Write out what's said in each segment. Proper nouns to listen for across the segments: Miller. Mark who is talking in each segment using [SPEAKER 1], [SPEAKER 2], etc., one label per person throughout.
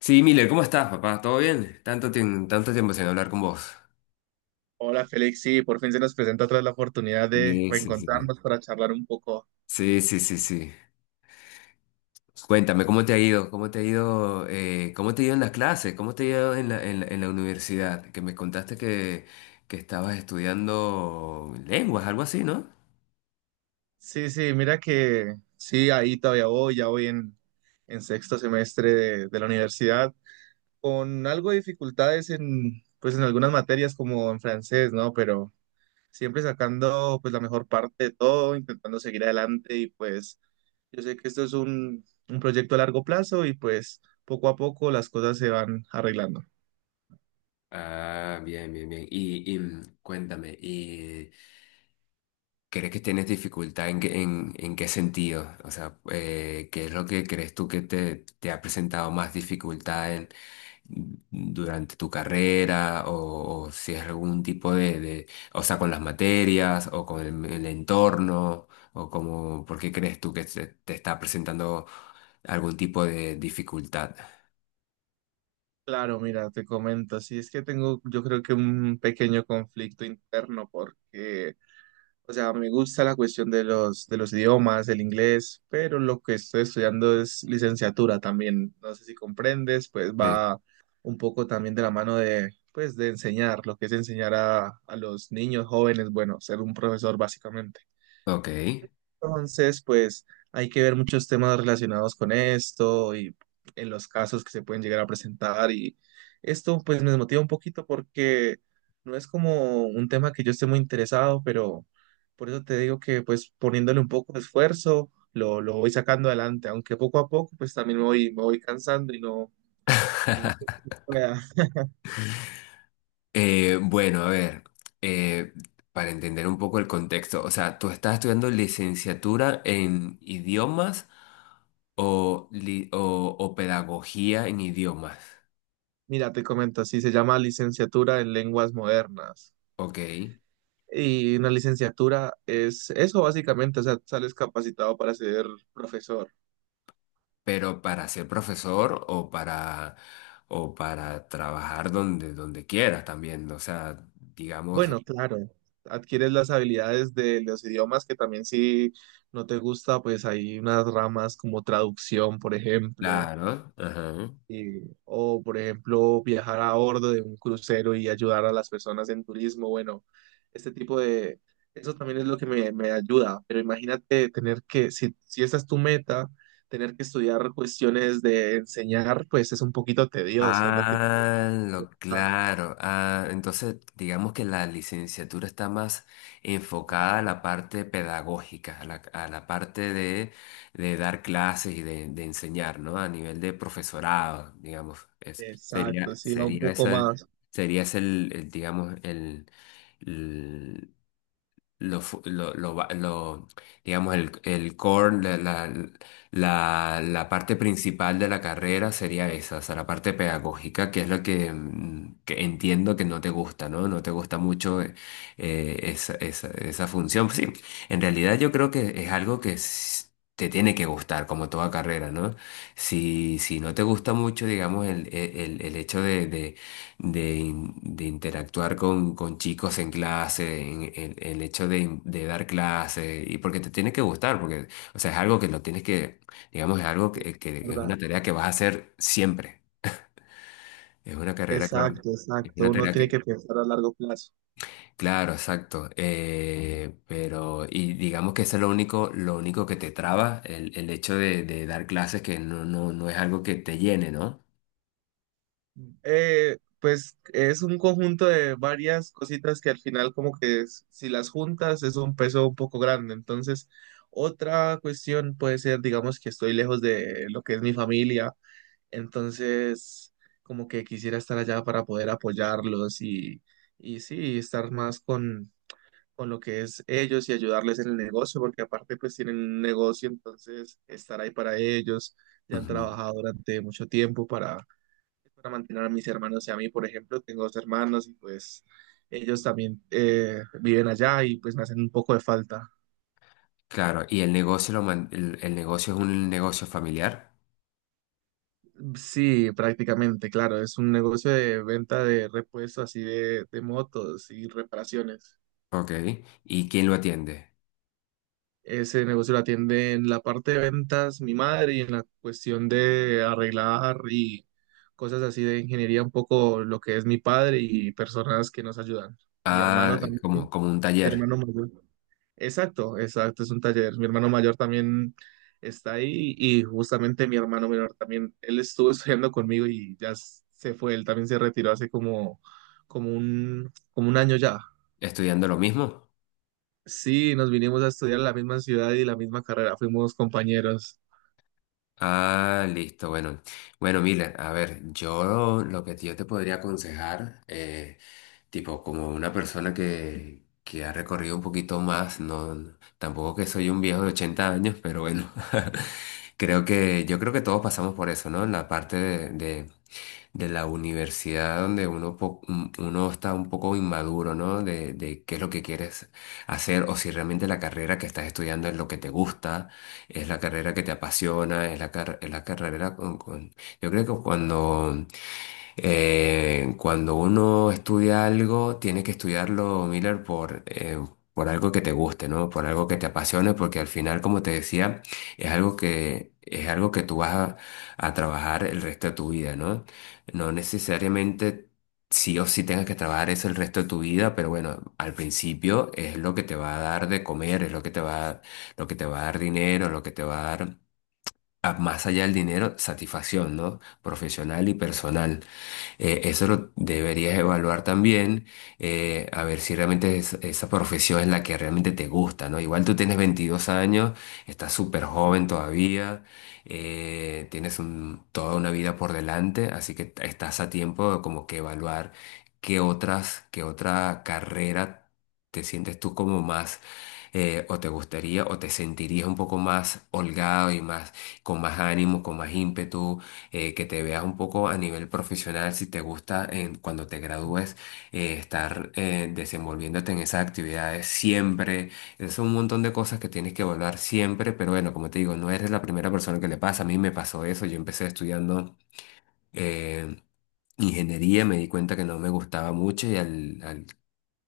[SPEAKER 1] Sí, Miller, ¿cómo estás, papá? ¿Todo bien? Tanto tiempo sin hablar con vos.
[SPEAKER 2] Hola Félix, sí, por fin se nos presenta otra vez la oportunidad de
[SPEAKER 1] Sí, sí, sí.
[SPEAKER 2] reencontrarnos para charlar un poco.
[SPEAKER 1] Sí, sí, sí, sí. Sí. Cuéntame, ¿cómo te ha ido? ¿Cómo te ha ido? ¿Cómo te ha ido en las clases? ¿Cómo te ha ido en en la universidad? Que me contaste que estabas estudiando lenguas, algo así, ¿no?
[SPEAKER 2] Sí, sí, mira que sí, ahí todavía voy, ya voy en sexto semestre de la universidad, con algo de dificultades en, pues, en algunas materias como en francés, ¿no? Pero siempre sacando pues la mejor parte de todo, intentando seguir adelante y pues yo sé que esto es un proyecto a largo plazo y pues poco a poco las cosas se van arreglando.
[SPEAKER 1] Ah, bien, bien, bien. Cuéntame, ¿y crees que tienes dificultad en qué sentido? O sea, ¿qué es lo que crees tú que te ha presentado más dificultad durante tu carrera o si es algún tipo de o sea, con las materias o con el entorno o como, ¿por qué crees tú que te está presentando algún tipo de dificultad?
[SPEAKER 2] Claro, mira, te comento, sí, es que tengo yo creo que un pequeño conflicto interno porque, o sea, me gusta la cuestión de los idiomas, el inglés, pero lo que estoy estudiando es licenciatura también, no sé si comprendes, pues
[SPEAKER 1] Sí.
[SPEAKER 2] va un poco también de la mano de, pues, de enseñar, lo que es enseñar a los niños jóvenes, bueno, ser un profesor básicamente.
[SPEAKER 1] Ok.
[SPEAKER 2] Entonces, pues hay que ver muchos temas relacionados con esto y en los casos que se pueden llegar a presentar. Y esto pues me motiva un poquito porque no es como un tema que yo esté muy interesado, pero por eso te digo que pues poniéndole un poco de esfuerzo lo voy sacando adelante, aunque poco a poco pues también me voy cansando y no... Y no...
[SPEAKER 1] Bueno, a ver, eh, para entender un poco el contexto, o sea, ¿tú estás estudiando licenciatura en idiomas o pedagogía en idiomas?
[SPEAKER 2] Mira, te comento, así se llama licenciatura en lenguas modernas.
[SPEAKER 1] Ok.
[SPEAKER 2] Y una licenciatura es eso básicamente, o sea, sales capacitado para ser profesor.
[SPEAKER 1] Pero para ser profesor o para trabajar donde, donde quieras también, o sea, digamos,
[SPEAKER 2] Bueno, claro, adquieres las habilidades de los idiomas que también si no te gusta, pues hay unas ramas como traducción, por ejemplo,
[SPEAKER 1] claro, ajá.
[SPEAKER 2] o, por ejemplo, viajar a bordo de un crucero y ayudar a las personas en turismo. Bueno, este tipo de... Eso también es lo que me ayuda. Pero imagínate tener que, si esa es tu meta, tener que estudiar cuestiones de enseñar, pues es un poquito tedioso, es lo que te...
[SPEAKER 1] Ah, lo
[SPEAKER 2] Ah,
[SPEAKER 1] claro. Ah, entonces, digamos que la licenciatura está más enfocada a la parte pedagógica, a a la parte de dar clases y de enseñar, ¿no? A nivel de profesorado, digamos. Ese
[SPEAKER 2] exacto,
[SPEAKER 1] sería,
[SPEAKER 2] sí, un poco más.
[SPEAKER 1] sería ese digamos, el- lo, fu- lo va- lo- digamos, el core, la parte principal de la carrera sería esa, o sea, la parte pedagógica, que es lo que, que entiendo que no te gusta, ¿no? No te gusta mucho esa función. Sí, en realidad yo creo que es algo que te tiene que gustar, como toda carrera, ¿no? Si, si no te gusta mucho, digamos, el hecho de de interactuar con chicos en clase, el hecho de dar clases y porque te tiene que gustar, porque, o sea, es algo que lo tienes que, digamos, es algo
[SPEAKER 2] Sí,
[SPEAKER 1] que es una
[SPEAKER 2] ¿verdad?
[SPEAKER 1] tarea que vas a hacer siempre, es una carrera que,
[SPEAKER 2] Exacto,
[SPEAKER 1] es
[SPEAKER 2] exacto.
[SPEAKER 1] una
[SPEAKER 2] Uno
[SPEAKER 1] tarea
[SPEAKER 2] tiene
[SPEAKER 1] que,
[SPEAKER 2] que pensar a largo plazo.
[SPEAKER 1] claro, exacto, pero, y digamos que eso es lo único que te traba, el hecho de dar clases que no, no, no es algo que te llene, ¿no?
[SPEAKER 2] Pues es un conjunto de varias cositas que al final como que si las juntas es un peso un poco grande. Entonces, otra cuestión puede ser, digamos, que estoy lejos de lo que es mi familia. Entonces, como que quisiera estar allá para poder apoyarlos y sí, estar más con lo que es ellos y ayudarles en el negocio, porque aparte pues tienen un negocio, entonces estar ahí para ellos. Ya han
[SPEAKER 1] Ujú.
[SPEAKER 2] trabajado durante mucho tiempo para mantener a mis hermanos y a mí, por ejemplo, tengo dos hermanos y pues ellos también viven allá y pues me hacen un poco de falta.
[SPEAKER 1] Claro, y el negocio, lo man- el negocio es un negocio familiar.
[SPEAKER 2] Sí, prácticamente, claro, es un negocio de venta de repuestos así de motos y reparaciones.
[SPEAKER 1] Ok. ¿Y quién lo atiende?
[SPEAKER 2] Ese negocio lo atiende en la parte de ventas mi madre y en la cuestión de arreglar y cosas así de ingeniería un poco lo que es mi padre y personas que nos ayudan. Mi
[SPEAKER 1] Ah,
[SPEAKER 2] hermano
[SPEAKER 1] es
[SPEAKER 2] también,
[SPEAKER 1] como,
[SPEAKER 2] mi
[SPEAKER 1] como un taller,
[SPEAKER 2] hermano mayor. Exacto, exacto, es un taller. Mi hermano mayor también está ahí y justamente mi hermano menor también, él estuvo estudiando conmigo y ya se fue, él también se retiró hace como un año ya.
[SPEAKER 1] estudiando lo mismo.
[SPEAKER 2] Sí, nos vinimos a estudiar en la misma ciudad y la misma carrera, fuimos compañeros.
[SPEAKER 1] Ah, listo, bueno. Bueno, mira, a ver, yo lo que yo te podría aconsejar tipo como una persona que ha recorrido un poquito más, no, tampoco que soy un viejo de 80 años, pero bueno, creo que yo creo que todos pasamos por eso, ¿no? En la parte de la universidad donde uno, uno está un poco inmaduro, ¿no? De qué es lo que quieres hacer o si realmente la carrera que estás estudiando es lo que te gusta, es la carrera que te apasiona, es es la carrera Yo creo que cuando cuando uno estudia algo, tiene que estudiarlo, Miller, por algo que te guste, ¿no? Por algo que te apasione, porque al final, como te decía, es algo que tú vas a trabajar el resto de tu vida, ¿no? No necesariamente sí o sí tengas que trabajar eso el resto de tu vida, pero bueno, al principio es lo que te va a dar de comer, es lo que te va a, lo que te va a dar dinero, lo que te va a dar, más allá del dinero, satisfacción, ¿no? Profesional y personal. Eso lo deberías evaluar también, a ver si realmente esa profesión es la que realmente te gusta, ¿no? Igual tú tienes 22 años, estás súper joven todavía, toda una vida por delante, así que estás a tiempo de como que evaluar qué otras, qué otra carrera te sientes tú como más, o te gustaría, o te sentirías un poco más holgado y más, con más ánimo, con más ímpetu que te veas un poco a nivel profesional, si te gusta en, cuando te gradúes estar desenvolviéndote en esas actividades siempre. Es un montón de cosas que tienes que evaluar siempre, pero bueno, como te digo, no eres la primera persona que le pasa. A mí me pasó eso, yo empecé estudiando eh, ingeniería, me di cuenta que no me gustaba mucho y al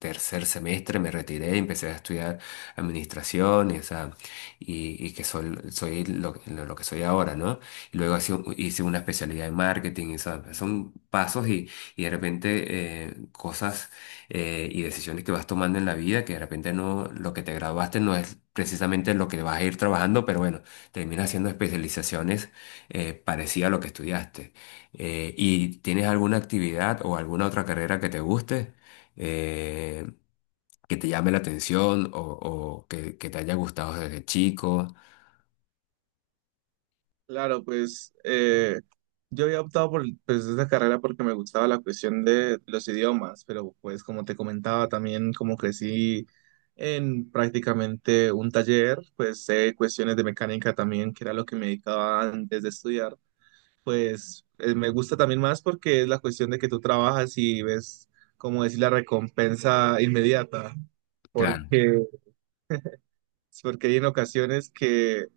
[SPEAKER 1] tercer semestre me retiré y empecé a estudiar administración y, o sea, y que soy, lo que soy ahora, ¿no? Y luego hice, hice una especialidad en marketing, y, o sea, son pasos y de repente cosas y decisiones que vas tomando en la vida que de repente no, lo que te graduaste no es precisamente lo que vas a ir trabajando, pero bueno, terminas haciendo especializaciones parecidas a lo que estudiaste. ¿Y tienes alguna actividad o alguna otra carrera que te guste? eh, ¿Que te llame la atención o que te haya gustado desde chico?
[SPEAKER 2] Claro, pues yo había optado por pues, esta carrera porque me gustaba la cuestión de los idiomas, pero pues como te comentaba también como crecí en prácticamente un taller, pues sé cuestiones de mecánica también, que era lo que me dedicaba antes de estudiar, pues me gusta también más porque es la cuestión de que tú trabajas y ves, como decir, la recompensa inmediata,
[SPEAKER 1] Claro,
[SPEAKER 2] porque Porque hay en ocasiones que,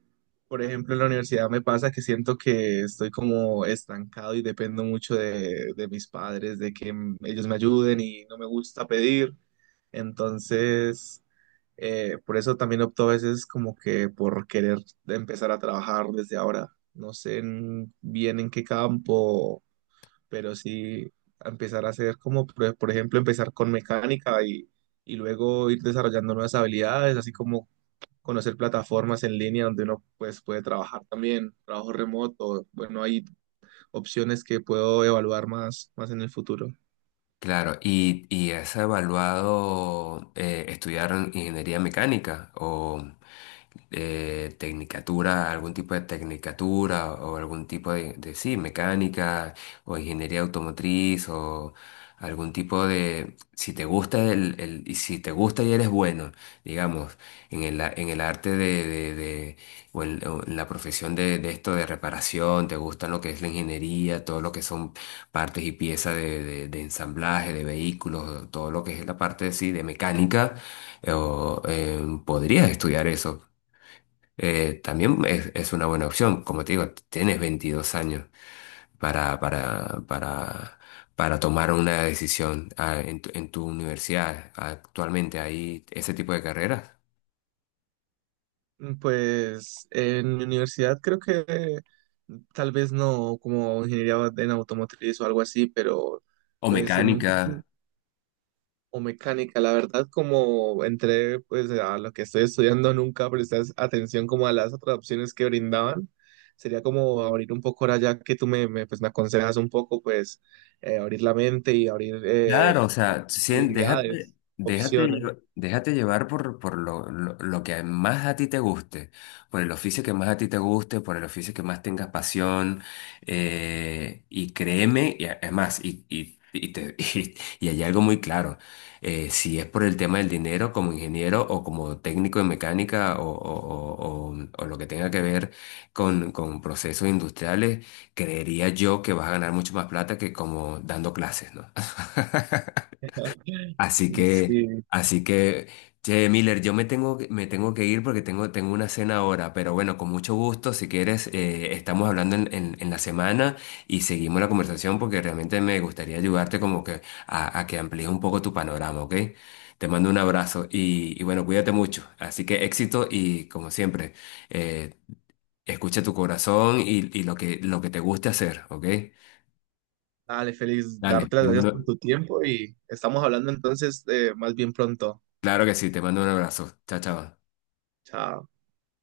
[SPEAKER 2] por ejemplo, en la universidad me pasa que siento que estoy como estancado y dependo mucho de mis padres, de que ellos me ayuden y no me gusta pedir. Entonces, por eso también opto a veces como que por querer empezar a trabajar desde ahora. No sé bien en qué campo, pero sí empezar a hacer como, por ejemplo, empezar con mecánica y luego ir desarrollando nuevas habilidades, así como conocer plataformas en línea donde uno pues, puede trabajar también, trabajo remoto, bueno, hay opciones que puedo evaluar más en el futuro.
[SPEAKER 1] claro, y has evaluado estudiar ingeniería mecánica o tecnicatura, algún tipo de tecnicatura o algún tipo de, sí, mecánica o ingeniería automotriz o algún tipo de, si te gusta y si te gusta y eres bueno, digamos, en el, en el arte de o en la profesión de esto de reparación, te gusta lo que es la ingeniería, todo lo que son partes y piezas de ensamblaje, de vehículos, todo lo que es la parte sí, de mecánica, o podrías estudiar eso. También es una buena opción, como te digo, tienes 22 años para, para, para, para tomar una decisión en en tu universidad. Actualmente hay ese tipo de carreras,
[SPEAKER 2] Pues en mi universidad creo que tal vez no como ingeniería en automotriz o algo así, pero
[SPEAKER 1] o
[SPEAKER 2] pues en un futuro
[SPEAKER 1] mecánica.
[SPEAKER 2] o mecánica, la verdad, como entré pues a lo que estoy estudiando, nunca presté atención como a las otras opciones que brindaban. Sería como abrir un poco ahora ya que tú me aconsejas un poco, pues abrir la mente y abrir
[SPEAKER 1] Claro, o sea, sí.
[SPEAKER 2] posibilidades, opciones.
[SPEAKER 1] Déjate llevar por, lo que más a ti te guste, por el oficio que más a ti te guste, por el oficio que más tengas pasión, y créeme, es más, y hay algo muy claro, si es por el tema del dinero como ingeniero o como técnico en mecánica o o lo que tenga que ver con procesos industriales, creería yo que vas a ganar mucho más plata que como dando clases, ¿no? Así que,
[SPEAKER 2] Sí,
[SPEAKER 1] así que, che, Miller, yo me me tengo que ir porque tengo, tengo una cena ahora, pero bueno, con mucho gusto, si quieres, estamos hablando en, en la semana y seguimos la conversación porque realmente me gustaría ayudarte como que a que amplíes un poco tu panorama, ¿ok? Te mando un abrazo y bueno, cuídate mucho. Así que éxito y como siempre, eh, escucha tu corazón y lo que te guste hacer, ¿ok?
[SPEAKER 2] dale, Félix,
[SPEAKER 1] Dale,
[SPEAKER 2] darte las
[SPEAKER 1] te
[SPEAKER 2] gracias por
[SPEAKER 1] mando,
[SPEAKER 2] tu tiempo y estamos hablando entonces más bien pronto.
[SPEAKER 1] claro que sí, te mando un abrazo. Chao, chao.
[SPEAKER 2] Chao.